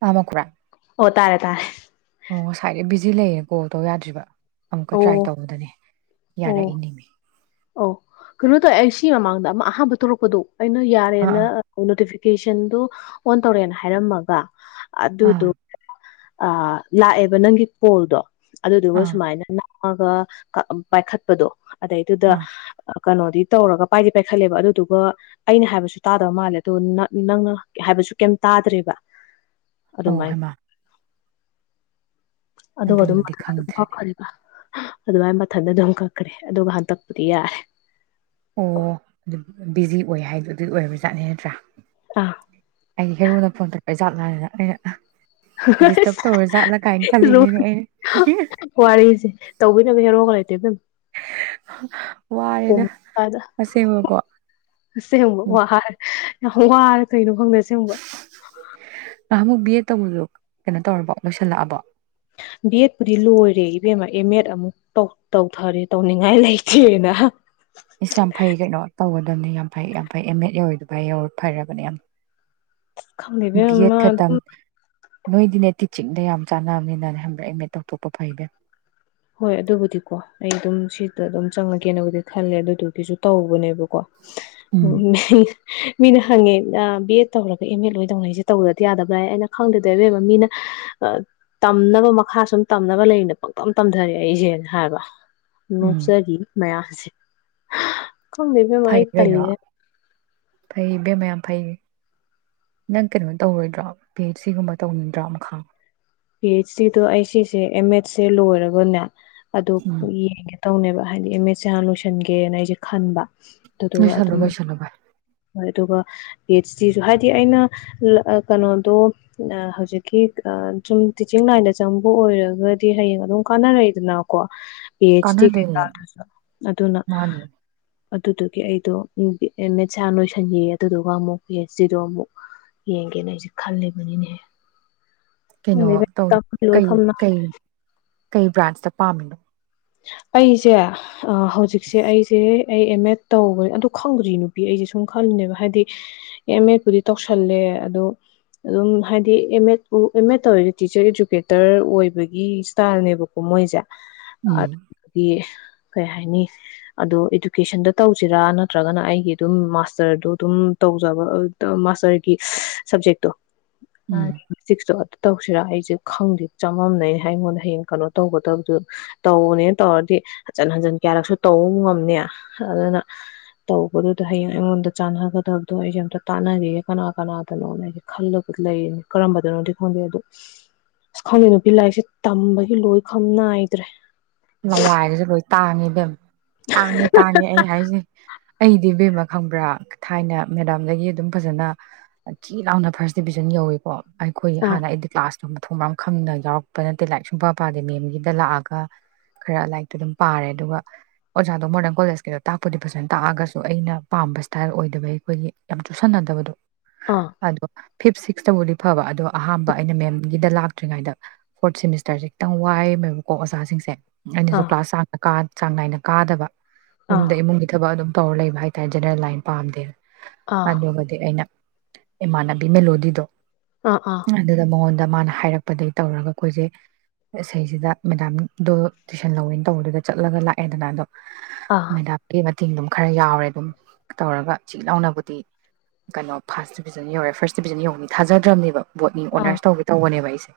ꯇꯥꯃꯛꯈ꯭ꯔꯥ ꯑꯣ ꯇꯥꯔꯦ ꯇꯥꯔꯦ ꯑꯣ ꯉꯁꯥꯏꯗꯩ ꯕꯤꯖꯤ ꯂꯩꯌꯦ ꯀꯣꯜ ꯇꯧ ꯌꯥꯗ꯭ꯔꯤꯕ ꯑꯃꯨꯛꯀ ꯇ꯭ꯔꯥꯏ ꯑꯣ ꯇꯧꯕꯗꯅꯦ ꯌꯥꯔꯛꯏꯅꯦꯃꯤ ꯑꯣ ꯀꯩꯅꯣ ꯇꯧꯋꯦ ꯑꯩ ꯁꯤ ꯃꯃꯥꯡꯗ ꯑꯃꯛ ꯑꯍꯥꯥꯟꯕ ꯇꯔꯛꯄꯗꯣ ꯑꯩꯅ ꯑꯥ ꯌꯥꯔꯦꯅ ꯑꯥ ꯅꯣꯇꯤꯐꯤ ꯀꯦꯁꯟꯗꯨ ꯑꯣꯟ ꯇꯧꯔꯦꯅ ꯍꯥꯏꯔꯝꯃꯒ ꯑꯗꯨꯗꯨ ꯑꯥ ꯑ ꯂꯥꯛꯑꯦꯕ ꯅꯪꯒꯤ ꯀꯣꯜꯗꯣ ꯑꯗꯨꯗꯨꯒ ꯑꯥ ꯁꯨꯃꯥꯏꯅ ꯑꯒ ꯄꯥꯏꯈꯠꯄꯗꯣ ꯑꯗꯩꯗꯨꯗ ꯑꯥ ꯀꯩꯅꯣꯗꯤ ꯇꯧꯔꯒ ꯄꯥꯏꯗꯤ ꯄꯥꯏꯈꯠꯂꯦꯕ ꯑꯗꯨꯗꯨꯒ ꯑꯩꯅ ꯍꯥꯏꯕꯁꯨ ꯇꯥꯗꯕ ꯃꯥꯜꯂꯦ ꯑꯗꯨ ꯅꯪꯅ ꯍꯥꯏꯕꯁꯨ ꯀꯩꯝ ꯇꯥꯗ꯭ꯔꯦꯕ ꯑꯣ ꯑꯗꯨꯃꯥꯏꯅ ꯍꯦꯃꯥ ꯑꯗꯨꯒ ꯑꯗꯨꯝ ꯈꯪꯗ꯭ꯔꯦ ꯑꯗꯨꯃꯥꯏ ꯃꯊꯟꯇ ꯑꯗꯨꯝ ꯀꯛꯈ꯭ꯔꯦ ꯑꯗꯨꯒ ꯍꯟꯗꯛ ꯔꯤꯌꯥ ꯑꯣ ꯑꯗꯨ ꯕꯤꯖꯤ ꯑꯣꯏ ꯍꯥꯏꯗꯣ ꯑꯗꯨꯒꯤ ꯑꯣꯏꯔꯕꯖꯥꯠꯅꯦ ꯅꯠꯇ꯭ꯔꯥ ꯑꯥ ꯑꯩꯗꯤ ꯍꯅ ꯐꯣꯟ ꯑꯩꯖꯥꯠ ꯅꯥꯅꯤꯅ ꯑꯩꯅ ꯗꯤꯁꯇꯔꯕ ꯑꯁ ꯇꯧꯔ ꯖꯥꯠꯂꯥ ꯀꯥꯏꯅ ꯈꯜꯂꯤꯅꯤꯅꯦ ꯑꯩꯅ ꯋꯥꯔꯤꯁꯦ ꯇꯧꯕꯤꯅꯕ ꯀ ꯍꯦꯔꯣꯒ ꯂꯩ ꯗ ꯑꯣ ꯋꯥꯔꯦꯗ ꯀꯥꯏꯗ ꯑꯁꯦꯡꯕꯀꯣ ꯑꯁꯦꯡꯕ ꯋꯔꯦ ꯑ ꯍ ꯋꯥꯔ ꯀꯩꯅꯣ ꯈꯪꯗꯁꯦꯡꯕ ꯅꯍꯥꯟꯃꯨꯛ ꯕꯤ ꯑꯦꯗ ꯇꯧꯕꯗꯨꯣ ꯀꯩꯅꯣ ꯇꯧꯔꯕꯣ ꯂꯣꯏꯁꯤꯜꯂꯛꯑꯕꯣ ꯕꯤ ꯑꯦꯠꯄꯨꯗꯤ ꯂꯣꯏꯔꯦ ꯏꯕꯦꯝꯃ ꯑꯦꯝ ꯑꯦꯗ ꯑꯃꯨꯛ ꯇꯧꯊꯔꯦ ꯇꯧꯅꯤꯡꯉꯥꯏ ꯂꯩꯇꯦꯅ ꯏꯁ ꯌꯥꯝ ꯐꯩ ꯀꯩꯅꯣ ꯇꯧꯒꯗꯕꯅꯤ ꯌꯥꯝ ꯐꯩ ꯌꯥꯝ ꯐꯩ ꯑꯦꯝ ꯑꯦꯗ ꯌꯧꯔꯤꯗꯨ ꯐ ꯌꯧ ꯐꯔꯕꯅꯦ ꯌꯥꯝ ꯕꯤ ꯑꯦꯗ ꯈꯪꯗꯕꯃꯥ ꯈꯇꯪ ꯅꯣꯏꯗꯤꯅꯦ ꯇꯤ ꯆꯤꯡꯗ ꯌꯥꯝ ꯆꯥꯟꯅꯕꯅꯤꯅꯅꯦ ꯍꯕ꯭ꯔꯥ ꯑꯦꯝ ꯑꯦꯠ ꯇꯧꯊꯣꯛꯄ ꯐꯩꯕ꯭ꯔ ꯍꯣꯏ ꯑꯗꯨꯕꯨꯗꯤꯀꯣ ꯑꯩ ꯑꯗꯨꯝ ꯁꯤꯗ ꯑꯗꯨꯝ ꯆꯪꯉꯒꯦꯅꯕꯨꯗꯤ ꯈꯜꯂꯦ ꯑꯗꯨꯗꯨꯒꯤꯁꯨ ꯇꯧꯕꯅꯦꯕ ꯀꯣ ꯎꯝ ꯎꯏ ꯃꯤꯅ ꯍꯪꯉꯦ ꯕꯤ ꯑꯦꯗ ꯇꯧꯔꯒ ꯑꯦꯝ ꯑꯦ ꯂꯣꯏ ꯇꯧꯅꯩꯁꯦ ꯇꯧꯗꯗꯤ ꯌꯥꯗꯕ꯭ꯔꯥ ꯍꯥꯏ ꯑꯩꯅ ꯈꯪꯗꯗꯕꯕ ꯃꯤꯅ ꯇꯝꯅꯕ ꯃꯈꯥ ꯁꯨꯝ ꯇꯝꯅꯕ ꯂꯩꯅ ꯄꯪꯇ ꯇꯝꯊꯔꯦ ꯑꯩꯁꯦꯅ ꯍꯥꯏꯕ ꯎꯝ ꯅꯣꯛꯆꯔꯤꯌꯦ ꯃꯌꯥꯝ ꯑꯥ ꯀꯗꯕ ꯑꯦꯅꯦꯝꯃꯥ ꯐꯩ ꯑꯩ ꯀꯩꯅꯣ ꯇꯂꯦꯔ ꯐꯩ ꯏꯕꯦꯝꯃ ꯌꯥꯝ ꯐꯩ ꯅꯪ ꯀꯩꯅꯣ ꯇꯧꯔꯣꯏꯗ꯭ꯔꯣ ꯄꯤ ꯑꯩꯩꯆ ꯁꯤꯒꯨꯝꯕ ꯇꯧꯅꯤꯡꯗ꯭ꯔꯣ ꯃꯈꯥ ꯄꯤ ꯑꯩꯆ ꯗꯣ ꯑꯩ ꯁꯤꯁꯦ ꯑꯦꯝ ꯑꯦꯗꯁꯦ ꯂꯣꯏꯔꯒꯅꯦ ꯑꯗꯨ ꯎꯝ ꯌꯦꯡꯒꯦ ꯇꯧꯅꯦꯕ ꯍꯥꯏꯗꯤ ꯑꯦꯝ ꯑꯦꯁꯦ ꯍꯟꯅ ꯂꯣꯏꯁꯟꯒꯦꯅ ꯑꯩꯁꯦ ꯈꯟꯕ ꯑꯗꯨꯒꯗꯨ ꯂꯣꯏꯁꯜꯂꯣ ꯑꯗꯨꯝ ꯂꯣꯏꯁꯜꯂꯣ ꯚꯥꯏ ꯑꯗꯨꯒ ꯄꯤ ꯑꯩꯆ ꯗꯤꯁꯨ ꯍꯥꯏꯗꯤ ꯑꯩꯅ ꯀꯩꯅꯣꯗꯣ ꯍꯧꯖꯤꯛꯀꯤ ꯁꯨꯝ ꯇꯤꯆꯤꯡ ꯂꯥꯏꯟꯗ ꯆꯪꯕ ꯑꯣꯏꯔꯒꯗꯤ ꯍꯌꯦꯡ ꯑꯗꯨꯝ ꯀꯥꯟꯅꯔꯛꯏꯗꯅꯀꯣ ꯄꯤ ꯑꯩꯆ ꯗꯤ ꯀꯥꯟꯅꯗꯣꯏꯅꯦ ꯀꯩꯀꯥꯗꯨꯁꯨ ꯑꯗꯨꯅ ꯃꯥꯅꯦ ꯑꯗꯨꯗꯨꯒꯤ ꯑꯩꯗꯣ ꯑꯦꯝ ꯑꯦꯠꯁ ꯅꯣꯏꯁꯤꯟꯒ ꯑꯗꯨꯗꯨꯒ ꯑꯃꯨꯛ ꯄꯤ ꯑꯦꯁꯇꯔꯤꯗꯣ ꯑꯃꯨꯛ ꯌꯦꯡꯒꯦꯅ ꯑꯩꯁꯦ ꯈꯜꯂꯤꯕꯅꯤꯅꯦꯍ꯫ ꯀꯩꯅꯣ ꯇꯧ ꯀꯩ ꯀꯩ ꯀꯩ ꯕ꯭ꯔꯥꯟꯁꯇ ꯄꯥꯝꯃꯤꯅꯣ ꯑꯩꯁꯦ ꯍꯧꯖꯤꯛꯁꯦ ꯑꯩꯁꯦ ꯑꯩ ꯑꯦꯝ ꯑꯦꯗ ꯇꯧꯕ ꯑꯗꯨ ꯈꯪꯗ꯭ꯔꯤ ꯅꯨꯄꯤ ꯑꯩꯁꯦ ꯁꯨꯝ ꯈꯜꯂꯨꯅꯦꯕ ꯍꯥꯏꯗꯤ ꯑꯦꯝ ꯑꯦꯗꯄꯨꯗꯤ ꯇꯧꯁꯜꯂꯦ ꯑꯗꯣ ꯑꯗꯨꯝ ꯍꯥꯏꯗꯤ ꯑꯦꯝ ꯑꯦꯗ ꯑꯦꯝ ꯑꯦꯗ ꯇꯧꯔꯤꯗꯤ ꯇꯤꯆꯔ ꯏꯗꯨꯀꯦꯇꯔ ꯑꯣꯏꯕꯒꯤ ꯏꯁꯇꯥꯏꯜꯅꯦꯕꯀꯣ ꯃꯣꯏꯁꯦ ꯎꯝ [unintelligible] ꯀꯩ ꯍꯥꯏꯅꯤ ꯑꯗꯣ ꯏꯗꯨꯀꯦꯁꯟꯗ ꯇꯧꯁꯤꯔꯥ ꯅꯠꯇ꯭ꯔꯒꯅ ꯑꯩꯒꯤ ꯑꯗꯨꯝ ꯃꯥꯁꯇꯔꯗꯣ ꯑꯗꯨꯝ ꯇꯧꯖꯕ ꯃꯥꯁꯇꯔꯒꯤ ꯁꯕꯖꯦꯛꯇꯣ ꯎꯝ [unintelligible] ꯇꯧꯁꯤꯔꯥ ꯑꯩꯁꯦ ꯈꯪꯗꯦ ꯆꯃꯝꯅꯩꯅ ꯑꯩꯉꯣꯟꯗ ꯍꯌꯦꯡ ꯀꯩꯅꯣ ꯇꯧꯒꯗꯕꯁꯨ ꯇꯧꯅꯦꯅ ꯇꯧꯔꯗꯤ ꯍꯟꯖꯤꯟ ꯍꯟꯖꯤꯟ ꯀꯌꯥꯔꯛꯁꯨ ꯇꯧꯕ ꯉꯝꯅꯤ ꯑꯗꯨꯅ ꯇꯧꯕꯗꯨꯗ ꯍꯌꯦꯡ ꯑꯩꯉꯣꯟꯗ ꯆꯥꯟꯅꯒꯗꯕꯗꯣ ꯑꯩꯁꯦ ꯑꯝꯇ ꯇꯥꯟꯅꯈꯤꯒꯦ ꯀꯅꯥ ꯀꯅꯥꯗꯅꯣꯅ ꯑꯩꯁꯦ ꯈꯜꯂꯒꯗꯤ ꯂꯩꯔꯤꯅꯤ ꯀꯔꯝꯕꯗꯅꯣꯗꯤ ꯈꯪꯗꯦ ꯑꯗꯨꯗ ꯑꯁ ꯈꯪꯗꯦ ꯅꯨꯄꯤ ꯂꯥꯏꯔꯤꯛꯁꯦ ꯇꯝꯕꯒꯤ ꯂꯣꯏ ꯈꯝ ꯅꯥꯏꯗ꯭ꯔꯦ ꯂꯦꯥꯏꯒꯁꯦ ꯂꯣꯏ ꯇꯥꯅꯤꯗ ꯇꯥꯡꯉꯦ ꯇꯥꯡꯉꯦ ꯑꯩ ꯍꯥꯏꯁ ꯑꯩꯗꯤ ꯏꯕꯦꯝꯃ ꯈꯪꯕ꯭ꯔꯥ ꯊꯥꯏꯅ ꯃꯦꯗꯥꯝꯗꯒꯤ ꯑꯗꯨꯝ ꯐꯖꯅ ꯆꯤ ꯂꯥꯎꯅ ꯐꯥꯔꯁ ꯗꯤꯕꯤꯖꯟ ꯌꯧꯏꯀꯣ ꯑꯩꯈꯣꯏ ꯑꯥ ꯍꯥꯟꯅ ꯑꯩꯗꯤ ꯀ꯭ꯂꯥꯁ ꯁꯨꯝ ꯊꯣꯡ ꯃꯌꯥꯝ ꯈꯪꯅ ꯌꯥꯎꯔꯛꯄ ꯅꯠꯇꯦ ꯂꯥꯏꯔꯤꯛ ꯁꯨꯡ ꯄ ꯄꯥꯗꯦ ꯃꯦꯝꯒꯤꯗ ꯂꯥꯛꯑꯒ ꯈꯔ ꯂꯥꯏꯔꯤꯛꯇ ꯑꯗꯨꯝ ꯄꯥꯔꯦ ꯑꯗꯨꯒ ꯑꯣꯖꯥꯗꯣ ꯃꯣꯗꯔꯟ ꯀꯣꯂꯦꯖꯀꯤꯗꯣ ꯇꯥꯛꯄꯨꯗꯤ ꯐꯖꯅ ꯇꯥꯛꯑꯒꯁꯨ ꯑꯩꯅ ꯄꯥꯝꯕ ꯏꯁꯇꯥꯏꯜ ꯑꯣꯏꯗꯕꯒꯤ ꯑꯩꯈꯣꯏꯒꯤ ꯌꯥꯝ ꯆꯨꯁꯟꯅꯗꯕꯗꯣ ꯑꯥ ꯑꯗꯣ ꯐꯤꯐ ꯁꯤꯛꯁꯇꯕꯨꯗꯤ ꯐꯕ ꯑꯗꯣ ꯑꯍꯥꯟꯕ ꯑꯩꯅ ꯃꯦꯝꯒꯤꯗ ꯂꯥꯛꯇ꯭ꯔꯤꯉꯩꯗ ꯐꯣꯔꯠ ꯁꯦꯃꯤꯁꯇꯔꯁꯦ ꯈꯤꯇꯪ ꯋꯥꯏꯔꯝꯃꯦꯕꯀꯣ ꯑꯣꯖꯥꯁꯤꯡꯁꯦ ꯑꯩꯅꯁꯨ ꯑꯥ ꯀ꯭ꯂꯥꯁ [unintelligible] ꯆꯥꯡ ꯅꯥꯏꯅ ꯀꯥꯗꯕ ꯑꯥ ꯌꯨꯝꯗ ꯏꯃꯨꯡꯒꯤ ꯊꯕꯛ ꯑꯗꯨꯝ ꯇꯧꯔ ꯂꯩꯕ ꯍꯥꯏꯇꯥꯔꯦ ꯖꯦꯅꯔꯦꯜ ꯂꯥꯏꯟ ꯄꯥꯝꯗꯦꯕ ꯑꯥ ꯑꯗꯨꯕꯨꯗꯤ ꯑꯩꯅ ꯏꯃꯥꯟꯕꯤ ꯃꯦꯂꯣꯗꯤꯗꯣ ꯑꯥ ꯑꯥ ꯑꯗꯨꯗ ꯃꯉꯣꯟ ꯑ ꯗ ꯃꯥꯅ ꯍꯥꯏꯔꯛꯄꯗꯒ ꯇꯧꯔꯒ ꯑꯩꯈꯣꯏꯁꯦ ꯏꯁꯩꯁꯤꯗ ꯃꯦꯗꯥꯝꯗꯣ ꯇꯨꯏꯁꯟ ꯂꯧꯋꯅ ꯇꯧꯕꯗꯨꯗ ꯆꯠꯂꯒ ꯂꯥꯛꯑꯦꯗꯅ ꯑꯗꯣ ꯑꯥ ꯃꯦꯗꯥꯝꯒꯤ [unintelligible] ꯑꯗꯨꯝ ꯈꯔ ꯌꯥꯎꯔꯦ ꯑꯗꯨꯝ ꯇꯧꯔꯒ ꯆꯤ ꯂꯥꯎꯅꯕꯨꯗꯤ ꯀꯩꯅꯣ ꯐꯥꯔꯁ ꯗꯤꯕꯤꯖꯟ ꯌꯧꯔꯦ ꯐꯥꯔꯁ ꯗꯤꯕꯤꯖꯟ ꯌꯧꯕꯅꯤ ꯊꯥꯖꯗ꯭ꯔꯕꯅꯦꯕ ꯕꯣꯠꯅꯤ ꯑꯥ ꯑꯣꯅꯔꯁ ꯇꯧꯒꯦ ꯇꯧꯕꯅꯦꯕ ꯑꯩꯁꯦ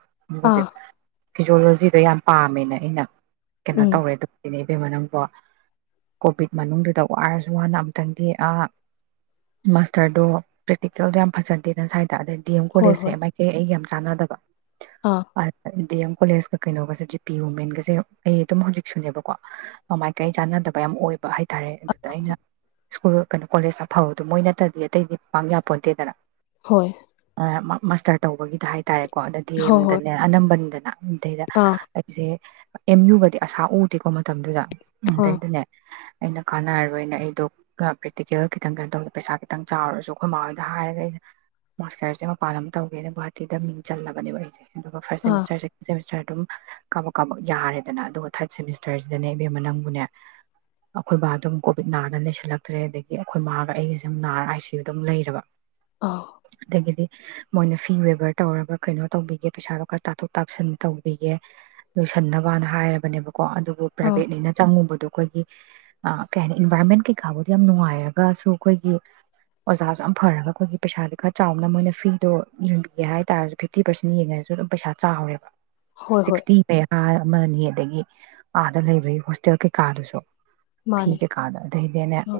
ꯑꯥ ꯐꯤꯖꯣꯂꯣꯖꯤꯗ ꯌꯥꯝ ꯄꯥꯝꯃꯦꯅ ꯑꯩꯅ ꯀꯩꯅꯣ ꯎꯝ ꯇꯧꯔꯦ ꯑꯗꯨꯅꯦ [unintelligible] ꯀꯣꯚꯤꯠ ꯃꯅꯨꯡꯗꯨꯗ ꯋꯥꯔꯁꯨ ꯋꯥꯅ ꯑꯃꯨꯇꯪꯗꯤ ꯃꯥꯁꯇꯔꯗꯣ ꯄ꯭ꯔꯦꯛꯇꯤꯀꯦꯜꯗꯣ ꯌꯥꯝ ꯐꯖꯗꯦ [unintelligible] ꯑꯗ ꯗꯤ ꯑꯦꯝ ꯍꯣꯏ ꯍꯣꯏ ꯀꯣꯂꯖꯁꯦ ꯃꯥꯏꯀꯩ ꯑꯩꯒꯤ ꯌꯥꯝ ꯆꯥꯟꯅꯗꯕ ꯑꯥ [unintelligible] ꯀꯣꯂꯦꯖꯀ ꯀꯩꯅꯣꯒꯁꯦ ꯖꯤꯄꯤ ꯋꯨꯃꯦꯟꯒꯁꯦ ꯑꯩ ꯑꯗꯨꯝ ꯍꯧꯖꯤꯛꯁꯨꯅꯦꯕꯀꯣ ꯃꯃꯥꯏꯀꯩ ꯆꯥꯟꯅꯗꯕ ꯌꯥꯝ ꯑꯣꯏꯕ ꯍꯥꯏ ꯇꯥꯔꯦ ꯑꯗꯨꯗ ꯑꯩꯅ ꯁ꯭ꯀꯨꯜ ꯀꯩꯅꯣ ꯀꯣꯂꯦꯖꯇ ꯐꯕꯗꯣ ꯃꯣꯏ ꯅꯠꯇ꯭ꯔꯗꯤ ꯑꯇꯩꯗꯤ ꯄꯥꯛ ꯌꯥꯄꯣꯟꯇꯦꯗꯅ ꯍꯣꯏ ꯃꯁꯇꯔ ꯇꯧꯕꯒꯤꯗ ꯍꯥꯏꯇꯥꯔꯦꯀꯣ ꯑꯗ ꯗꯤ ꯍꯣꯏ ꯍꯣꯏ ꯑꯦꯝꯗꯅꯦ ꯑꯅꯝꯕꯅꯤꯗꯅ ꯑꯗꯩꯗ ꯑꯥ ꯑꯩꯁꯦ ꯑꯦꯝ ꯌꯨꯒꯗꯤ ꯑꯁꯥ ꯎꯗꯦꯀꯣ ꯃꯇꯝꯗꯨꯗ ꯑꯥ ꯑꯗꯩꯗꯨꯅꯦ ꯑꯩꯅ ꯀꯥꯟꯅꯔꯔꯣꯏꯅ ꯑꯩꯗꯣ ꯄ꯭ꯔꯦꯛꯇꯤꯀꯦꯜ ꯈꯤꯇꯪ ꯀꯩꯅꯣ ꯇꯧꯗꯦ ꯄꯩꯁꯥ ꯈꯤꯇꯪ ꯆꯥꯎꯔꯁꯨ ꯑꯩꯈꯣꯏ ꯃꯥꯃꯥ ꯍꯣꯏꯗ ꯍꯥꯏꯔꯒ ꯑꯩꯅ ꯃꯥꯁꯇꯔꯁꯦ ꯃꯄꯥꯟ ꯑꯃ ꯇꯧꯒꯦꯅ ꯒꯨꯍꯥꯇꯤꯗ ꯃꯤꯡ ꯆꯜꯂꯕꯅꯦꯕ ꯑꯩꯁꯦ ꯑꯗꯨꯒ ꯐꯥꯔꯁ ꯑꯥ ꯁꯦꯃꯤꯁꯇꯔ ꯁꯦꯀꯦꯟ ꯁꯦꯃꯦꯁꯇꯔ ꯑꯗꯨꯝ ꯀꯥꯕꯛ ꯀꯥꯕꯛ ꯌꯥꯔꯦ ꯐꯖꯅ ꯑꯗꯨꯒ ꯊꯥꯔꯠ ꯁꯦꯃꯤꯁꯇꯔꯁꯤꯗꯅꯦ ꯏꯕꯦꯝꯃꯅꯪꯕꯨꯅꯦ ꯑꯩꯈꯣꯏ ꯕꯥ ꯑꯗꯨꯝ ꯀꯣꯚꯤꯠ ꯅꯥꯗꯅ ꯂꯩꯁꯜꯂꯛꯇ꯭ꯔꯦ ꯑꯗꯒꯤ ꯑꯩꯈꯣꯏ ꯃꯥꯕꯥꯒ ꯑꯩꯒꯁꯦ ꯅꯥꯔ ꯑꯥꯏ ꯁꯤ ꯌꯨ ꯑꯗꯨꯝ ꯂꯩꯔꯕ ꯑꯥ ꯑꯗꯒꯤꯗꯤ ꯃꯣꯏꯅ ꯐꯤ ꯋꯦꯕꯔ ꯇꯧꯔꯒ ꯀꯩꯅꯣ ꯇꯧꯕꯤꯒꯦ ꯄꯩꯁꯥꯗꯣ ꯈꯔ ꯇꯥꯊꯣꯛ ꯇꯥꯁꯤꯟ ꯇꯧꯕꯤꯒꯦ ꯂꯣꯏꯁꯟꯅ ꯕꯥ ꯍꯥꯏꯔꯕꯅꯦꯕ ꯀꯣ ꯑꯗꯨꯕꯨ ꯑꯥ ꯄ꯭ꯔꯥꯏꯕꯦꯠꯅꯤꯅ ꯆꯪꯉꯨꯕꯗꯣ ꯑꯩꯈꯣꯏꯒꯤ ꯀꯩ ꯍꯥꯏꯅꯤ ꯏꯟꯚꯥꯏꯔꯣꯟꯃꯦꯟ ꯀꯩꯀꯥꯕꯨꯗꯤ ꯌꯥꯝ ꯅꯨꯡꯉꯥꯏꯔꯒꯁꯨ ꯑꯩꯈꯣꯏꯒꯤ ꯑꯣꯖꯥꯁꯨ ꯌꯥꯝ ꯐꯔꯒ ꯑꯩꯈꯣꯏꯒꯤ ꯄꯩꯁꯥꯗꯤ ꯈꯔ ꯆꯥꯎꯕꯅ ꯃꯣꯏꯅ ꯐꯤꯗꯣ ꯌꯦꯡꯕꯤꯒꯦ ꯍꯥꯏꯇꯥꯥꯔꯁꯨ ꯐꯤꯐꯇꯤ ꯄꯥꯔꯁꯦꯟ ꯌꯦꯡꯉꯒꯁꯨ ꯑꯗꯨꯝ ꯄꯩꯁꯥ ꯆꯥꯎꯔꯦꯕ ꯍꯣꯏ ꯍꯣꯏ ꯁꯤꯛꯁꯇꯤ ꯑꯃꯅꯤ ꯑꯗꯒꯤ ꯑꯥꯗ ꯂꯩꯕꯒꯤ ꯍꯣꯁꯇꯦꯜ ꯀꯩꯀꯥꯗꯨꯁꯨ ꯐꯤ ꯃꯥꯅꯦ ꯀꯩꯀꯥꯗ ꯑꯗꯩꯗꯤꯅꯦ ꯑꯥ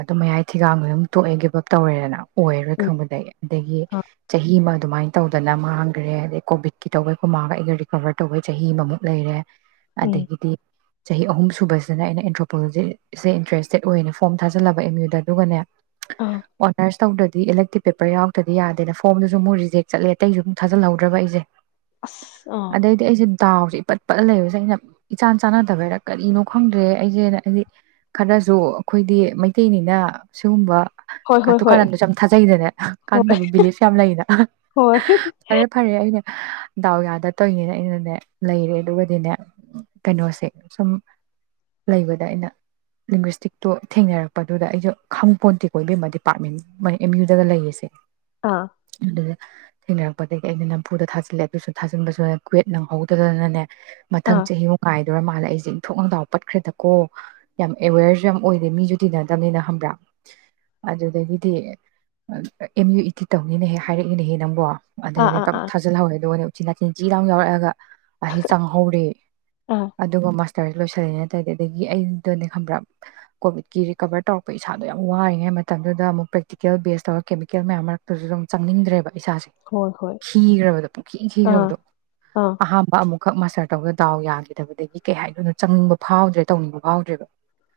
ꯑꯗꯨ ꯃꯌꯥꯏ ꯊꯤꯒꯥꯡꯗ ꯑꯗꯨꯝ ꯇꯣꯛꯑꯦ ꯒꯤꯕ ꯑꯞ ꯇꯧꯔꯦꯗꯅ ꯑꯣꯏꯔꯔꯣꯏ ꯎꯝ ꯈꯪꯕꯗꯒꯤ ꯑꯗꯒꯤ ꯑꯥ ꯆꯍꯤ ꯑꯗꯨꯃꯥꯏꯅ ꯇꯧꯗꯅ ꯃꯥꯡꯈ꯭ꯔꯦ ꯑꯗꯩ ꯀꯣꯚꯠꯀꯤ ꯇꯧꯕꯩ ꯑꯈꯣꯏ ꯃꯥꯥꯒ ꯑꯩꯒ ꯔꯤꯀꯣꯕꯔ ꯇꯧꯕꯩ ꯆꯍꯤ ꯑꯃꯃꯨꯛ ꯂꯩꯔꯦ ꯎꯝ ꯑꯗꯒꯤꯗꯤ ꯆꯍꯤ ꯑꯍꯨꯝ ꯁꯨꯕꯁꯤꯅ ꯑꯩꯅ ꯑꯦꯟꯊ꯭ꯔꯣꯄꯣꯂꯣꯖꯤꯁꯦ ꯏꯟꯇꯔꯦꯁꯇꯦꯠ ꯑꯣꯏꯌꯦꯅꯦ ꯐꯣꯔꯝ ꯊꯥꯖꯤꯜꯂꯕ ꯑꯦꯝ ꯌꯨꯗ ꯑꯗꯨꯒꯅꯦ ꯑꯥ ꯑꯣꯅꯔꯁ ꯇꯧꯗ꯭ꯔꯗꯤ ꯏꯂꯦꯛꯇꯤꯛ ꯄꯦꯄꯔ ꯌꯥꯎꯗꯔꯗꯤ ꯌꯥꯗꯦꯅ ꯐꯣꯝꯗꯁꯨ ꯑꯃꯨ ꯔꯤꯖꯦꯛ ꯆꯠꯂꯦ ꯑꯇꯩꯁꯨ ꯑꯃꯨꯠ ꯊꯥꯖꯤꯜꯍꯧꯗ꯭ꯔꯕ ꯑꯩꯁꯦ ꯑꯁ ꯑꯥ ꯑꯗꯩꯗꯤ ꯑꯩꯁꯦ ꯇꯥꯎꯔꯤ ꯄꯠ ꯄꯠꯂ ꯂꯩꯕꯁꯦ ꯑꯩꯅ ꯏꯆꯥꯟ ꯆꯥꯟꯅꯗꯕꯩꯔ ꯀꯔꯤꯅꯣ ꯈꯪꯗ꯭ꯔꯦ ꯑꯩꯁꯦꯅ ꯍꯥꯏꯗꯤ ꯈꯔꯁꯨ ꯑꯩꯈꯣꯏꯗꯤ ꯃꯩꯇꯩꯅꯤꯅ ꯁꯤꯒꯨꯝꯕ ꯍꯣꯏ ꯍꯣꯏ ꯀꯥꯇꯨ ꯍꯣꯏ ꯀꯥꯔꯟꯗꯁꯨ ꯌꯥꯝ ꯊꯥꯖꯩꯗꯅꯦ ꯍꯣꯏ ꯀꯥꯟꯗꯕ [unintelligible] ꯌꯥꯝ ꯂꯩꯅ ꯍꯣꯏ ꯐꯔꯦ ꯐꯔꯦ ꯑꯩꯅ ꯗꯥꯎ ꯌꯥꯗ ꯇꯧꯏꯅꯦꯅ ꯑꯩꯅꯅꯦ ꯂꯩꯔꯦ ꯑꯗꯨꯒꯗꯤꯅꯦ ꯀꯩꯅꯣꯁꯦ ꯁꯨꯝ ꯂꯩꯕꯗ ꯑꯩꯅ ꯂꯤꯡꯒ꯭ꯋꯁꯇꯤꯛꯇꯣ ꯊꯦꯡꯅꯔꯛꯄꯗꯨꯗ ꯑꯩꯖꯨ ꯈꯥꯡꯄꯣꯟꯇꯦꯀꯣ ꯏꯕꯦꯝꯃꯥ ꯗꯤꯄꯥꯔꯠꯃꯦꯟ ꯑꯦꯝ ꯌꯨꯗꯒ ꯂꯩꯌꯦꯁꯦ ꯑꯥ ꯑꯗꯨ ꯊꯦꯡꯅꯔꯛꯄꯗꯒꯤ ꯑꯩꯅ ꯅꯝꯐꯨꯗ ꯊꯥꯖꯤꯜꯂꯦ ꯑꯗꯨꯁꯨ ꯊꯥꯖꯤꯟꯕꯁꯨ ꯀ꯭ꯋꯦꯠ ꯅꯪꯍꯧꯗꯗꯅꯅꯦ ꯃꯊꯪ ꯑꯥ ꯆꯍꯤ ꯃꯨ ꯉꯥꯏ ꯗꯣꯔꯥ ꯃꯥꯜꯂꯦ ꯑꯩꯁꯦ ꯏꯟꯊꯣꯛꯅꯥ ꯗꯎ ꯄꯠꯈ꯭ꯔꯦꯗꯀꯣ ꯌꯥꯝ ꯑꯦꯋꯦꯌꯔꯁꯨ ꯌꯥꯝ ꯑꯣꯏꯗꯦ ꯃꯤꯁꯨ ꯇꯤꯟꯅꯗꯥꯃꯤꯅ ꯈꯪꯕ꯭ꯔꯥ ꯑꯗꯨꯗꯒꯤꯗꯤ ꯑꯦꯝ ꯌꯨ ꯏ ꯇꯤ ꯇꯧꯅꯤꯅ ꯍꯦꯛ ꯍꯥꯏꯔꯛꯑꯦꯅꯦꯍꯦ ꯅꯪꯕꯣ ꯑꯥ ꯑꯗꯨꯗꯩꯅꯦ ꯑꯥ ꯄꯞ ꯑꯥ ꯊꯥꯖꯤꯜꯍꯧꯔꯦ ꯅꯥꯆꯤꯟ ꯆꯤ ꯂꯎ ꯌꯥꯎꯔꯛꯑꯒ ꯆꯪꯍꯧꯔꯦ ꯑꯥ ꯑꯗꯨꯒ ꯇꯔ ꯂꯣꯏꯁꯤꯜꯂꯤꯅꯦ ꯑꯗꯒꯤ ꯑꯩꯗꯅꯦ ꯈꯪꯕꯔ ꯀꯣꯕꯤꯠꯀꯤ ꯔꯤꯀꯕꯔ ꯇꯧꯔꯛꯄ ꯏꯁꯥꯗꯣ ꯌꯥꯝ ꯋꯥꯔꯤꯉꯩ ꯃꯇꯝꯗꯨꯗ ꯑꯃꯨꯛ ꯄ꯭ꯔꯦꯛꯇꯤꯀꯦꯜ ꯕꯦꯖ ꯇꯧꯔ ꯀꯦꯃꯤꯀꯦꯜ ꯃꯌꯥꯝ ꯃꯔꯛꯇꯨꯁꯨ ꯑꯗꯨꯝ ꯆꯪꯅꯤꯡꯗ꯭ꯔꯦꯕ ꯏꯁꯥꯁꯦ ꯍꯣꯏ ꯍꯣꯏ ꯈꯤꯈ꯭ꯔꯕꯗꯣ ꯄꯨꯨꯡꯈꯤ ꯑꯥ ꯈꯤꯈ꯭ꯔꯕꯗꯣ ꯑꯥ ꯑꯍꯥꯝꯕ ꯑꯃꯨꯛ ꯈꯛ ꯃꯥꯁꯇꯔ ꯇꯧꯕꯗꯥ ꯗꯥꯎ ꯌꯥꯈꯤꯗꯕꯗꯒꯤ ꯀꯩ ꯍꯥꯏꯗꯅꯣ ꯆꯪꯅꯤꯡꯕ ꯐꯥꯎꯗ꯭ꯔꯦ ꯇꯧꯅꯤꯡꯕ ꯐꯥꯎꯗ꯭ꯔꯦꯕ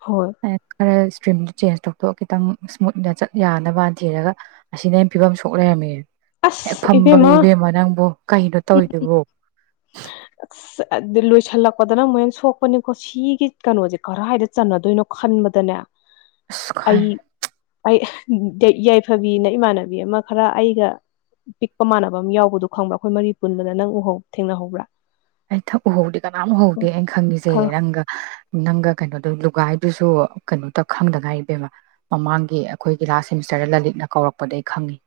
ꯍꯣꯏ ꯑꯦ ꯈꯔ ꯇ꯭ꯔꯤꯝꯗꯨ ꯆꯦꯟꯖ ꯇꯧꯊꯣꯛꯑ ꯈꯤꯇꯪ ꯁ꯭ꯃꯨꯠꯅ ꯆꯠ ꯌꯥꯅꯕ ꯊꯤꯔꯒ ꯑꯁꯤꯅ ꯐꯤꯕꯝ ꯁꯣꯛ ꯂꯩꯔꯝꯃꯦꯌꯦ ꯍꯦꯛ ꯐꯝꯕꯒ ꯏꯕꯦꯝꯃ ꯅꯪꯕꯨ ꯀꯩꯅꯣ ꯇꯧꯋꯤꯗꯨꯕꯨ ꯑꯁ ꯂꯣꯏꯁꯤꯜꯂꯛꯄꯗꯅ ꯑꯃꯨꯛ ꯍꯦꯟꯅ ꯁꯣꯛꯄꯅꯤꯀꯣ ꯁꯤꯒꯤ ꯀꯩꯅꯣꯁꯦ ꯀꯔꯏꯗ ꯆꯅꯗꯣꯏꯅꯣ ꯈꯟꯕꯗꯅꯦ ꯑꯁ ꯑꯩ ꯈꯥꯏ ꯑꯩ ꯌꯥꯏꯐꯕꯤꯅ ꯏꯃꯥꯟꯅꯕꯤ ꯑꯃ ꯈꯔ ꯑꯩꯒ ꯄꯤꯛꯄ ꯃꯥꯟꯅꯕ ꯑꯃ ꯌꯥꯎꯕꯗꯣ ꯈꯪꯕꯔꯥ ꯑꯩꯈꯣꯏ ꯃꯔꯤ ꯄꯨꯟꯕꯗ ꯅꯪ ꯎꯍꯧ ꯊꯦꯡꯅꯍꯧꯕꯔꯥ ꯑꯩ ꯊꯛ ꯎꯍꯧꯗꯦ ꯀꯅꯥꯝ ꯎꯍꯧꯗꯦ ꯑꯩꯅ ꯈꯪꯉꯤꯁꯦ ꯑꯣ ꯅꯪꯒ ꯅꯪꯒ ꯀꯩꯅꯣꯗꯣ ꯂꯨꯒꯥꯏꯗꯨꯁꯨ ꯀꯩꯅꯣꯇ ꯈꯪꯗ ꯉꯥꯏꯔꯤ ꯏꯕꯦꯝꯕ ꯃꯃꯥꯡꯒꯤ ꯑꯩꯈꯣꯏꯒꯤ ꯂꯥꯁ ꯁꯦꯃꯤꯁꯇꯔꯗ ꯂꯂꯤꯠꯅ ꯀꯧꯔꯛꯄꯗꯩ ꯈꯪꯉꯤ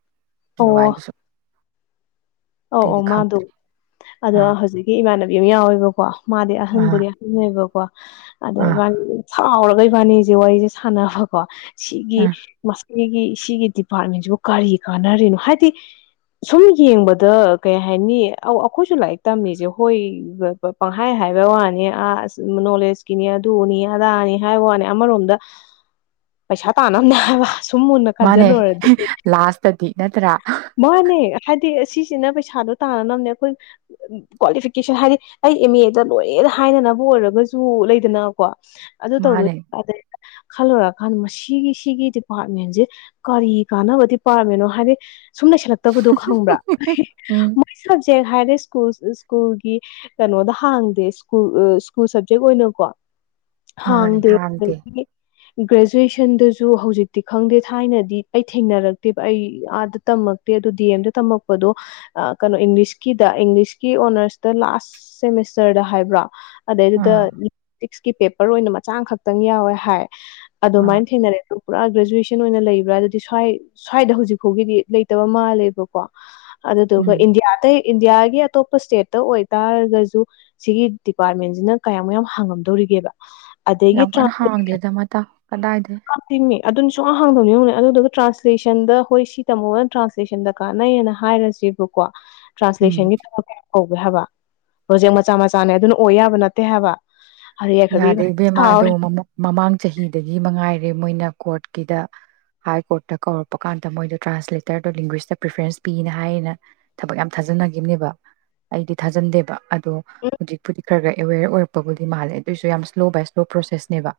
ꯋꯥꯏꯗꯨꯁꯨ ꯑꯎ ꯑꯎ ꯃꯥꯗꯣ ꯑꯗꯣ ꯑꯥ ꯍꯧꯖꯤꯛꯀꯤ ꯏꯃꯥꯟꯅꯕꯤ ꯌꯥꯝ ꯌꯥꯎꯋꯦꯕꯀꯣ ꯃꯥꯗꯤ ꯑꯥ ꯑꯍꯟꯕꯨꯗꯤ ꯑꯍꯟꯅꯦꯕꯀꯣ ꯑꯗ ꯑꯥ ꯑꯥ ꯏꯕꯥꯟꯅꯤꯖꯦ ꯁꯥꯎꯔꯒ ꯏꯕꯥꯅꯤꯖꯦ ꯋꯥꯔꯤꯁꯦ ꯁꯥꯟꯅꯕꯀꯣ ꯁꯤꯒꯤ ꯁꯤꯒꯤ ꯁꯤꯒꯤ ꯗꯤꯄꯥꯔꯠꯃꯦꯟꯁꯤꯕꯨ ꯀꯔꯤ ꯀꯥꯟꯅꯔꯤꯅꯣ ꯍꯥꯏꯗꯤ ꯁꯨꯝ ꯌꯦꯡꯕꯗ ꯗ ꯀꯩ ꯍꯥꯏꯅꯤ ꯑꯩꯈꯣꯏꯁꯨ ꯂꯥꯏꯔꯤꯛ ꯇꯝꯃꯤꯁꯦ ꯍꯣꯏ ꯄꯪꯍꯥꯏ ꯍꯥꯏꯕ ꯋꯥꯅꯤ ꯑꯁ ꯅꯣꯂꯦꯖꯀꯤꯅꯤ ꯑꯗꯨꯅꯤ ꯑꯗꯥꯅꯤ ꯍꯥꯏꯕ ꯋꯥꯅꯤ ꯑꯃꯔꯣꯝꯗ ꯄꯩꯁꯥ ꯇꯥꯟꯅꯃꯦ ꯍꯥꯏꯕ ꯁꯨꯝ ꯃꯨꯟꯅ ꯃꯥꯅꯦ ꯈꯟꯖꯤꯜꯂꯨꯔꯗꯤ ꯂꯥꯁꯇꯗꯤ ꯅꯠꯇ꯭ꯔꯥ ꯁꯤꯁꯤꯅ ꯄꯩꯁꯥꯗꯣ ꯇꯥꯟꯅꯝꯅꯦ ꯑꯩꯈꯣꯏ ꯀ꯭ꯋꯥꯂꯤꯐꯤꯀꯦꯁꯟ ꯍꯥꯏꯗꯤ ꯑꯩ ꯑꯦꯝ ꯑꯦꯗ ꯂꯣꯏꯔꯦꯅ ꯍꯥꯏꯅꯅꯕ ꯑꯣꯏꯔꯒꯁꯨ ꯂꯩꯗꯅꯀꯣ ꯑꯗꯨ ꯇꯧꯗꯣꯏ ꯃꯥꯅꯦ ꯑꯗꯩꯩꯗ ꯈꯜꯂꯨꯔ ꯃꯁꯤꯒꯤ ꯁꯤꯒꯤ ꯗꯤꯄꯥꯔꯠꯃꯦꯟꯁꯦ ꯀꯔꯤ ꯀꯥꯟꯅꯕ ꯗꯤꯄꯥꯔꯠꯃꯦꯟꯅꯣ ꯍꯥꯏꯗꯤ ꯁꯨꯝ ꯂꯩ ꯁꯤꯜꯂꯛꯇꯕꯗꯣ ꯈꯪꯕ꯭ꯔꯥ ꯎꯝ ꯃꯣꯏ ꯁꯕꯖꯦꯛ ꯍꯥꯢꯔꯦ ꯨꯁꯀ꯭ꯨꯜ ꯁ꯭ꯀꯨꯜꯒꯤ ꯀꯩꯅꯣꯗ ꯍꯥꯡꯗꯦ ꯁꯀ꯭ꯨꯜ ꯁ꯭ꯀꯨꯜ ꯁꯕꯖꯦꯛ ꯑꯣꯏꯅꯀꯣ ꯍꯥꯡꯗꯦ ꯒ꯭ꯔꯦꯖꯨꯑꯦꯁꯟꯗꯁꯨ ꯍꯧꯖꯤꯛꯇꯤ ꯈꯪꯗꯦ ꯊꯥꯏꯅꯗꯤ ꯑꯩ ꯊꯦꯡꯅꯔꯛꯇꯦꯕ ꯑꯩ ꯑꯥꯗ ꯇꯝꯃꯛꯇꯦ ꯑꯗꯨ ꯗꯤ ꯑꯦꯝꯗ ꯇꯝꯃꯛ ꯄꯗꯣ ꯏꯪꯂꯤꯁꯀꯤꯗ ꯏꯪꯂꯤꯁꯀꯤ ꯑꯣꯅꯔꯁꯇ ꯂꯥꯁ ꯁꯦꯃꯤꯁꯇꯔꯗ ꯍꯥꯏꯕ꯭ꯔꯥ ꯑꯗꯩꯗꯨꯗ ꯑꯥ ꯇꯤꯛꯁꯀꯤ ꯄꯦꯄꯔ ꯑꯣꯏꯅ ꯃꯆꯥ ꯈꯛꯇꯪ ꯌꯥꯎꯋꯦ ꯍꯥꯏ ꯑꯥ ꯑꯗꯨꯃꯥꯏꯅ ꯊꯦꯡꯅꯔꯦ ꯄꯨꯔꯥ ꯒ꯭ꯔꯦꯖꯨꯋꯦꯁꯟ ꯑꯣꯏꯅ ꯂꯩꯕ꯭ꯔꯥ ꯑꯗꯨꯗꯤ ꯁ꯭ꯋꯥꯏ ꯁ꯭ꯋꯥꯏꯗ ꯍꯧꯖꯤꯛ ꯐꯥꯎꯒꯤꯗꯤ ꯂꯩꯇꯕ ꯃꯥꯜꯂꯦꯕꯀꯣ ꯑꯗꯨꯗꯨꯒ ꯎꯝ ꯏꯟꯗꯤꯌꯥ ꯑꯇꯩ ꯏꯟꯗꯤꯌꯥꯒꯤ ꯑꯇꯣꯞꯄ ꯏꯁꯇꯦꯠꯇ ꯑꯣꯏꯇꯥꯔꯒꯁꯨ ꯁꯤꯒꯤ ꯗꯤꯄꯥꯔꯠꯃꯦꯟꯁꯤꯅ ꯀꯌꯥꯃꯨꯛ ꯌꯥꯝ ꯍꯥꯡꯉꯝꯗꯧꯔꯤꯒꯦꯕ ꯑꯗꯒꯤ ꯌꯥꯝ ꯀꯟꯅ ꯇ꯭ꯔꯥꯟ ꯍꯥꯡꯗꯦꯗ ꯃꯇꯥ ꯀꯗꯥꯥꯏꯗꯩꯩ ꯇꯤꯡꯅꯤ ꯑꯗꯨꯅ ꯁꯨꯡꯍꯥꯡ ꯍꯥꯡꯗꯕꯅꯤꯅꯦ ꯑꯗꯨꯗꯨꯒ ꯇ꯭ꯔꯥꯟꯁꯂꯦꯁꯟꯗ ꯍꯣꯏ ꯁꯤ ꯇꯝꯃꯣꯒꯅ ꯇ꯭ꯔꯥꯟꯁꯂꯦꯁꯟꯗ ꯀꯥꯟꯅꯩꯅ ꯍꯥꯏꯔꯁꯦꯕꯀꯣ ꯎꯝ ꯇ꯭ꯔꯥꯟꯁꯂꯦꯁꯟꯒꯤ ꯊꯕꯥ ꯀꯧꯒꯦ ꯍꯥꯏꯕ ꯄ꯭ꯔꯣꯖꯦꯛ ꯃꯆꯥ ꯃꯆꯥꯅꯦ ꯑꯗꯨꯅ ꯑꯣꯏ ꯌꯥꯕ ꯅꯠꯇꯦ ꯍꯥꯏꯕ ꯍꯥꯏꯔꯦ ꯌꯥꯏꯐꯕꯤ ꯌꯥꯗꯦ ꯚꯥꯏ ꯏꯕꯦꯝꯃ ꯑꯗꯣ ꯁꯥꯎꯔꯦ ꯃꯃꯥꯡ ꯆꯍꯤꯗꯒꯤ ꯃꯉꯥꯏꯔꯦ ꯃꯣꯏꯅ ꯀꯣꯔꯠꯀꯤꯗ ꯍꯥꯏ ꯀꯣꯔꯠꯇ ꯀꯧꯔꯛꯄ ꯀꯥꯟꯗ ꯃꯣꯏꯗꯣ ꯇ꯭ꯔꯥꯟꯁꯂꯦꯇꯔꯗꯣ ꯂꯦꯡꯒ꯭ꯋꯦꯁꯇ ꯄ꯭ꯔꯤꯐꯔꯦꯟꯁ ꯄꯤꯅ ꯍꯥꯏꯌꯦꯅ ꯊꯕꯛ ꯌꯥꯝ ꯊꯥꯖꯤꯟꯅꯈꯤꯕꯅꯦꯕ ꯑꯩꯗꯤ ꯊꯥꯖꯟꯗꯦꯕ ꯑꯗꯣ ꯎꯝ ꯍꯧꯖꯤꯛꯄꯨꯗꯤ ꯈꯔ ꯈꯔ ꯑꯦꯋꯦꯔ ꯑꯣꯏꯔꯛꯄꯕꯨꯗꯤ ꯃꯥꯜꯂꯦ ꯑꯗꯨꯁꯨ ꯌꯥꯝꯅ ꯁ꯭ꯂꯣ ꯕꯥꯏ ꯁ꯭ꯂꯣ ꯄ꯭ꯔꯣꯁꯦꯁꯅꯦꯕ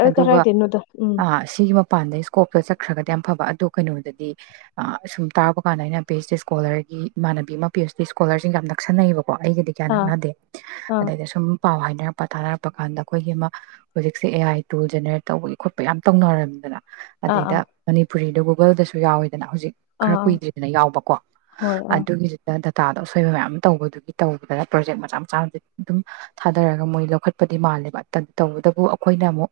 ꯑꯗꯨ ꯈꯔ ꯑꯗꯨꯒ ꯀꯔꯥꯏꯗꯩꯩꯅꯣꯗ ꯎꯝ ꯑ ꯁꯤꯒꯤ ꯃꯄꯥꯟꯗꯩ ꯁ꯭ꯀꯣꯞꯇ ꯆꯠꯈ꯭ꯔꯒꯗꯤ ꯌꯥꯝ ꯐꯕ ꯑꯗꯣ ꯀꯩꯅꯣꯗꯗꯤ ꯁꯨꯝ ꯇꯥꯔꯕ ꯀꯥꯟꯗ ꯑꯩꯅ ꯄꯤ ꯑꯩꯆ ꯗꯤ ꯁ꯭ꯀꯣꯂꯔꯒꯤ ꯏꯃꯥꯟꯅꯕꯤ ꯑꯃ ꯄꯤ ꯑꯩꯆ ꯗꯤ ꯁ꯭ꯀꯣꯂꯔꯁꯤꯡꯒ ꯌꯥꯝ ꯅꯛꯁꯟꯅꯩꯌꯦꯕꯀꯣ ꯀꯣ ꯑꯩꯒꯗꯤ ꯀꯌꯥ ꯑꯥ ꯅꯛꯅꯗꯦ ꯑꯥ ꯑꯗꯩꯗ ꯁꯨꯝ ꯄꯥꯎ ꯍꯥꯏꯅꯔ ꯄꯥꯊꯥ ꯄꯀꯥꯟꯗ ꯑꯩꯈꯣꯏꯒꯤ ꯑꯃ ꯍꯧꯖꯤꯛꯁꯦ ꯑꯦ ꯑꯥꯏ ꯇꯨꯜ ꯖꯦꯅꯦꯔꯦꯠ ꯇꯧꯕꯒꯤ ꯈꯣꯠꯄꯒꯤ ꯌꯥꯝ ꯇꯧꯅꯔꯝꯗꯅ ꯑꯥ ꯑꯥ ꯑꯗꯩꯗ ꯃꯅꯤ ꯄꯨꯔꯤꯗ ꯒꯨꯒꯜꯗꯁꯨ ꯌꯥꯎꯋꯦ ꯍꯧꯖꯤꯛ ꯑꯥ ꯈꯔ ꯑꯥ ꯀꯨꯏꯗ꯭ꯔꯤꯗꯅ ꯌꯥꯎꯕꯀꯣ ꯍꯣꯏ ꯑꯥ ꯑꯗꯨꯒꯤꯖꯤ ꯇꯥꯗ ꯑꯁꯣꯏꯕ ꯃꯌꯥꯝ ꯑꯃ ꯇꯧꯕꯗꯨꯒꯤ ꯇꯧꯕꯗꯅ ꯄ꯭ꯔꯣꯖꯦꯛ ꯃꯆꯥ ꯃꯆꯥ ꯑꯗꯨꯝ ꯊꯥꯗꯔꯒ ꯃꯣꯏ ꯂꯧꯈꯠ ꯠꯄꯗꯤ ꯃꯥꯜꯂꯦꯕ ꯇꯧꯕꯇꯕꯨ ꯑꯩꯈꯣꯏꯅ ꯑꯃꯨꯛ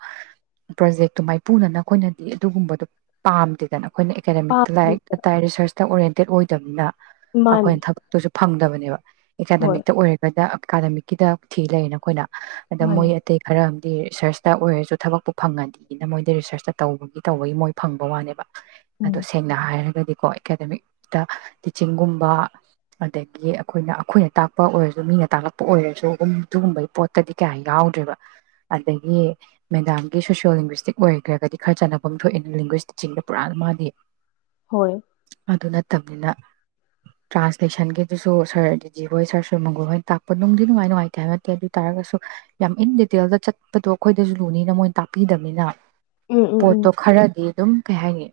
ꯄ꯭ꯔꯣꯖꯦꯛꯇꯨ ꯃꯥꯏꯄꯨꯅꯅ ꯑꯩꯈꯣꯏꯅꯗꯤ ꯑꯗꯨꯒꯨꯝꯕꯗꯣ ꯄꯥꯝꯗꯦꯗꯅ ꯑꯩꯈꯣꯏꯅ ꯑꯦꯀꯥꯗꯃꯤꯛꯇ ꯄꯥꯝꯗꯤ ꯂꯥꯏꯔꯤꯛꯇ ꯇꯥꯏ ꯔꯤꯁꯔꯁꯇ ꯎꯔꯦꯟ ꯇꯦꯠ ꯑꯣꯏꯗꯕꯅꯤꯅ ꯃꯥꯅꯤ ꯑꯩꯈꯣꯏꯅ ꯊꯕꯛꯇꯨꯁꯨ ꯐꯪꯗꯕꯅꯤ ꯍꯣꯏ ꯑꯦꯀꯥꯗꯃꯤꯛꯇ ꯑꯣꯏꯔꯒꯗ ꯑꯦꯀꯥꯗꯃꯤꯛꯀꯤꯗ ꯊꯤ ꯂꯩꯌꯦꯅ ꯑꯩꯈꯣꯏꯅ ꯑꯗ ꯃꯣꯏ ꯃꯥꯅꯦ ꯑꯇꯩ ꯈꯔ ꯍꯥꯏꯗꯤ ꯔꯤꯁꯔꯁꯇ ꯑꯣꯏꯔꯁꯨ ꯊꯕꯛꯄꯨ ꯐꯪꯉꯗꯤꯅ ꯃꯣꯏꯗ ꯔꯤꯁꯔꯁꯇ ꯇꯧꯕꯒꯤ ꯇꯧꯕꯒꯤ ꯃꯣꯏ ꯐꯪꯕ ꯋꯥꯅꯦꯕ ꯑꯗꯨ ꯎꯝ ꯁꯦꯡꯅ ꯍꯥꯏꯔꯒꯗꯤ ꯀꯣ ꯑꯦꯀꯥꯗꯃꯤꯛꯇ ꯇꯤꯆꯤꯡꯒꯨꯝꯕ ꯑꯗꯒꯤ ꯑꯩꯈꯣꯏꯅ ꯑꯩꯈꯣꯏꯅ ꯇꯥꯛꯄ ꯑꯣꯏꯔꯖꯨ ꯃꯤꯅ ꯇꯥꯛꯂꯛꯄ ꯑꯣꯏꯔꯖꯨ ꯑꯗꯨꯒꯨꯝꯕꯩ ꯄꯣꯠꯇꯗꯤ ꯀꯌꯥ ꯌꯥꯎꯗ꯭ꯔꯦꯕ ꯑꯗꯒꯤ ꯃꯦꯗꯥꯝꯒꯤ ꯁꯣꯁ꯭ꯌꯣ ꯂꯦꯡꯒ꯭ꯋꯁꯇꯤꯛ ꯑꯣꯏꯈ꯭ꯔꯒꯗꯤ ꯈꯔ ꯆꯥꯟꯅꯐꯝ ꯊꯣꯛꯑꯦ ꯂꯦꯡꯒ꯭ꯋꯁꯇꯤꯛꯆꯤꯡꯗ ꯄꯨꯔꯥ ꯃꯥꯗꯤ ꯍꯣꯏ꯫ ꯅꯠꯇꯃꯤꯅ ꯇ꯭ꯔꯥꯟꯁꯂꯦꯁꯟꯒꯤꯗꯨꯁꯨ ꯁꯥꯔ ꯗꯤ ꯖꯤ ꯍꯣꯏ ꯁꯥꯔ ꯁꯨꯔ ꯃꯪꯒꯣꯜ ꯍꯣꯏ ꯇꯥꯛꯄ ꯅꯨꯡꯗꯤ ꯅꯨꯡꯉꯥꯏ ꯅꯨꯡꯉꯥꯏꯇꯦ ꯍꯥꯏꯕ ꯅꯠꯇꯦ ꯑꯗꯨ ꯑꯣꯏ ꯇꯥꯔꯒꯁꯨ ꯌꯥꯝ ꯏꯟ ꯗꯤꯇꯦꯜꯗ ꯆꯠꯄꯗꯣ ꯑꯩꯈꯣꯏꯗꯁꯨ ꯂꯨꯅꯤꯅ ꯃꯣꯏ ꯇꯥꯛꯄꯤꯗꯕꯃꯤꯅ ꯎꯝ ꯎꯝ ꯎꯝ ꯄꯣꯠꯇꯣ ꯈꯔꯗꯤ ꯑꯗꯨꯝ ꯀꯩ ꯍꯥꯏꯅꯤ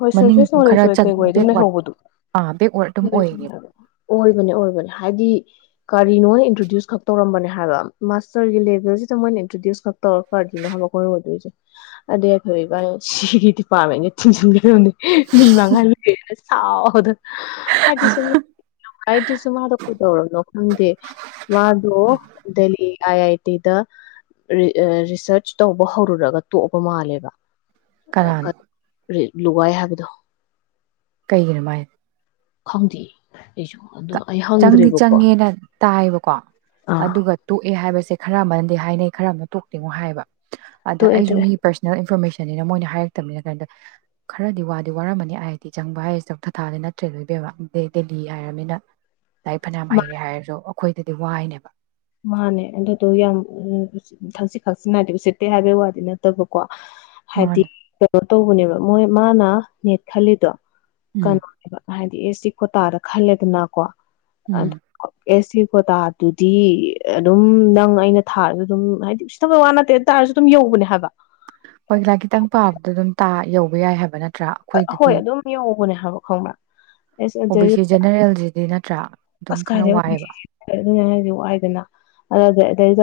ꯍꯣꯏ ꯃꯅꯤꯡ ꯁꯔꯐꯦꯁ ꯈꯔ ꯅꯣꯂꯦꯖ ꯑꯣꯏ ꯀꯩ ꯑꯣꯢ ꯑꯗꯨꯝ ꯕꯦꯛꯋꯥꯔꯗ ꯂꯩꯍꯧꯕꯗꯣ ꯑꯥ ꯕꯦꯛꯋꯥꯔꯗ ꯑꯗꯨꯝ ꯑꯣꯏꯌꯦꯕ [unintelligible] ꯑꯣꯏꯕꯅꯦ ꯑꯣꯏꯕꯅꯦ ꯍꯥꯏꯗꯤ ꯀꯔꯤꯅꯣꯅ ꯏꯟꯇ꯭ꯔꯣꯗ꯭ꯌꯨꯁ ꯈꯛ ꯇꯧꯔꯝꯕꯅꯦ ꯍꯥꯏꯕ ꯃꯥꯁꯇꯔꯒꯤ ꯂꯦꯚꯦꯜꯁꯤꯗ ꯃꯣꯏꯅ ꯏꯟꯇ꯭ꯔꯣꯗ꯭ꯌꯨꯁ ꯈꯛ ꯇꯧꯔ ꯀꯔꯤꯅꯣ ꯍꯥꯏꯕ ꯑꯩꯈꯣꯏ ꯑꯣꯢꯗꯣꯏꯁꯦ ꯑꯗꯩ ꯑꯩꯈꯣꯏ ꯏꯕꯥ ꯁꯤꯒꯤ ꯗꯤꯄꯥꯔꯠꯃꯦꯟ ꯊꯤꯡꯖꯟ ꯗꯨꯅꯤ ꯃꯤ ꯃꯥꯡꯍꯟꯒꯦꯅꯖꯨ ꯁꯥꯎꯕꯗ ꯍꯥꯏꯗꯤ ꯁꯤꯒꯤ [unintelligible] ꯃꯥꯗꯣ ꯀꯩꯗꯧꯔꯕꯅꯣ ꯈꯪꯗꯦ ꯃꯥꯗꯣ ꯗꯜꯂꯤ ꯑꯥꯏ ꯑꯥꯏ ꯇꯤꯗ ꯔꯤꯁꯔꯁ ꯇꯧꯕ ꯍꯧꯔꯨꯔꯒ ꯇꯣꯛꯑꯕ ꯃꯥꯜꯂꯦꯕ ꯀꯅꯥꯅꯣ꯫ [unintelligible] ꯂꯨꯒꯥꯏ ꯍꯥꯏꯕꯗꯣ꯫ ꯀꯩꯒꯤꯅꯣ ꯃꯥꯏ ꯈꯪꯗꯦ ꯑꯩꯁꯨ ꯑꯗꯣ ꯑꯩ ꯆꯪꯗꯤ ꯍꯪꯗ꯭ꯔꯦꯕꯀꯣ ꯆꯪꯉꯦꯅ ꯇꯥꯏꯑꯦꯕꯀꯣ ꯑꯥ ꯑꯗꯨꯒ ꯇꯣꯛꯑꯦ ꯍꯥꯏꯕꯁꯦ ꯈꯔ ꯑꯃꯗꯤ ꯍꯥꯏꯅꯩ ꯈꯔ ꯑꯃꯇ ꯇꯣꯛꯇꯦꯉꯣ ꯍꯥꯏꯕ ꯑꯗ ꯇꯣꯛꯑꯦ ꯑꯩꯁꯨ ꯇꯣꯛꯑꯦ ꯃꯤꯒꯤ ꯄꯔꯁꯣꯅꯦꯜ ꯏꯟꯐꯣꯔꯃꯦꯁꯟ ꯅꯤꯅ ꯃꯣꯏꯅ ꯍꯥꯏꯔꯛꯇꯕꯅꯤꯅ ꯀꯝꯇ ꯈꯔꯗꯤ ꯋꯥꯗꯤ ꯋꯥꯔꯝꯃꯅꯤ ꯑꯥꯏ ꯑꯥꯏ ꯇꯤ ꯆꯪꯕ ꯍꯥꯏꯁꯦ [unintelligible] ꯑꯗꯩ ꯗꯦꯜꯂꯤ ꯍꯥꯏꯔꯃꯤꯅ ꯂꯥꯏꯛ ꯐꯅꯌꯥꯝ ꯍꯩꯔꯦ ꯍꯥꯏꯔꯁꯨ ꯑꯣ ꯑꯩꯈꯣꯏꯗꯗꯤ ꯋꯥꯏꯅꯦꯕ ꯃꯥꯅꯦ ꯑꯗꯨꯗꯣ ꯌꯥꯝ ꯎꯝ ꯊꯛꯁꯤ ꯈꯥꯁꯤ ꯅꯥꯏꯗꯦ ꯎꯁꯤꯠꯇꯦ ꯍꯥꯏꯕꯩ ꯋꯥꯗꯤ ꯅꯠꯇꯕꯀꯣ ꯍꯥꯏꯗꯤ ꯃꯥꯅꯦ [unintelligible] ꯇꯧꯕꯅꯦꯕ ꯃꯣꯏ ꯃꯥꯅ ꯅꯦꯠ ꯈꯜꯂꯤꯗꯣ ꯎꯝ ꯀꯅꯥ [unintelligible] ꯍꯥꯏꯗꯤ ꯑꯦꯁ ꯇꯤ ꯀꯣꯠꯇꯥꯥꯗ ꯈꯜꯂꯦꯗꯅ ꯀꯣ ꯎꯝ ꯑꯗ [inaudible] ꯑꯦꯁ ꯁꯤ ꯀꫭꯇ ꯗꯨꯗꯤ ꯑꯗꯨꯝ ꯅꯪ ꯑꯩꯅ ꯊꯥꯔꯁꯨ ꯑꯗꯨꯝ ꯍꯥꯏꯗꯤ ꯑꯨꯁꯤꯠꯇꯕ ꯋꯥ ꯅꯠꯇꯦ ꯑꯗꯨ ꯑꫭꯏꯇꯥꯔꯖꯨ ꯑꯗꯨꯝ ꯌꯧꯕꯅꯦ ꯍꯥꯏꯕ ꯍꯣꯏ ꯂꯥꯏꯔꯤꯛ ꯈꯤꯇꯪ ꯄꯥꯕꯗ ꯑꯗꯨꯝ ꯄ ꯌꯧꯕ ꯌꯥꯏ ꯍꯥꯏꯕ ꯅꯠ ꯍꯣꯏ ꯑꯗꯨꯝ ꯌꯧꯕꯅꯦ ꯌꯥꯎꯕ ꯈꯪꯕ꯭ꯔ ꯑꯦꯁ ꯑꯣ ꯑꯗꯨ ꯕꯤ ꯁꯤ ꯖꯦꯅꯔꯦꯜꯁꯤꯗꯤ ꯅꯠꯇ꯭ꯔꯥ ꯑꯗꯨꯝ ꯑꯁ ꯈꯔ ꯀꯥꯏꯗꯩ ꯑꯣꯏ ꯋꯥꯏꯑꯦꯕ ꯑꯗꯨ ꯍꯥꯏꯗꯤ ꯋꯥꯏꯗꯅ ꯑꯗꯨꯗ [unintelligible]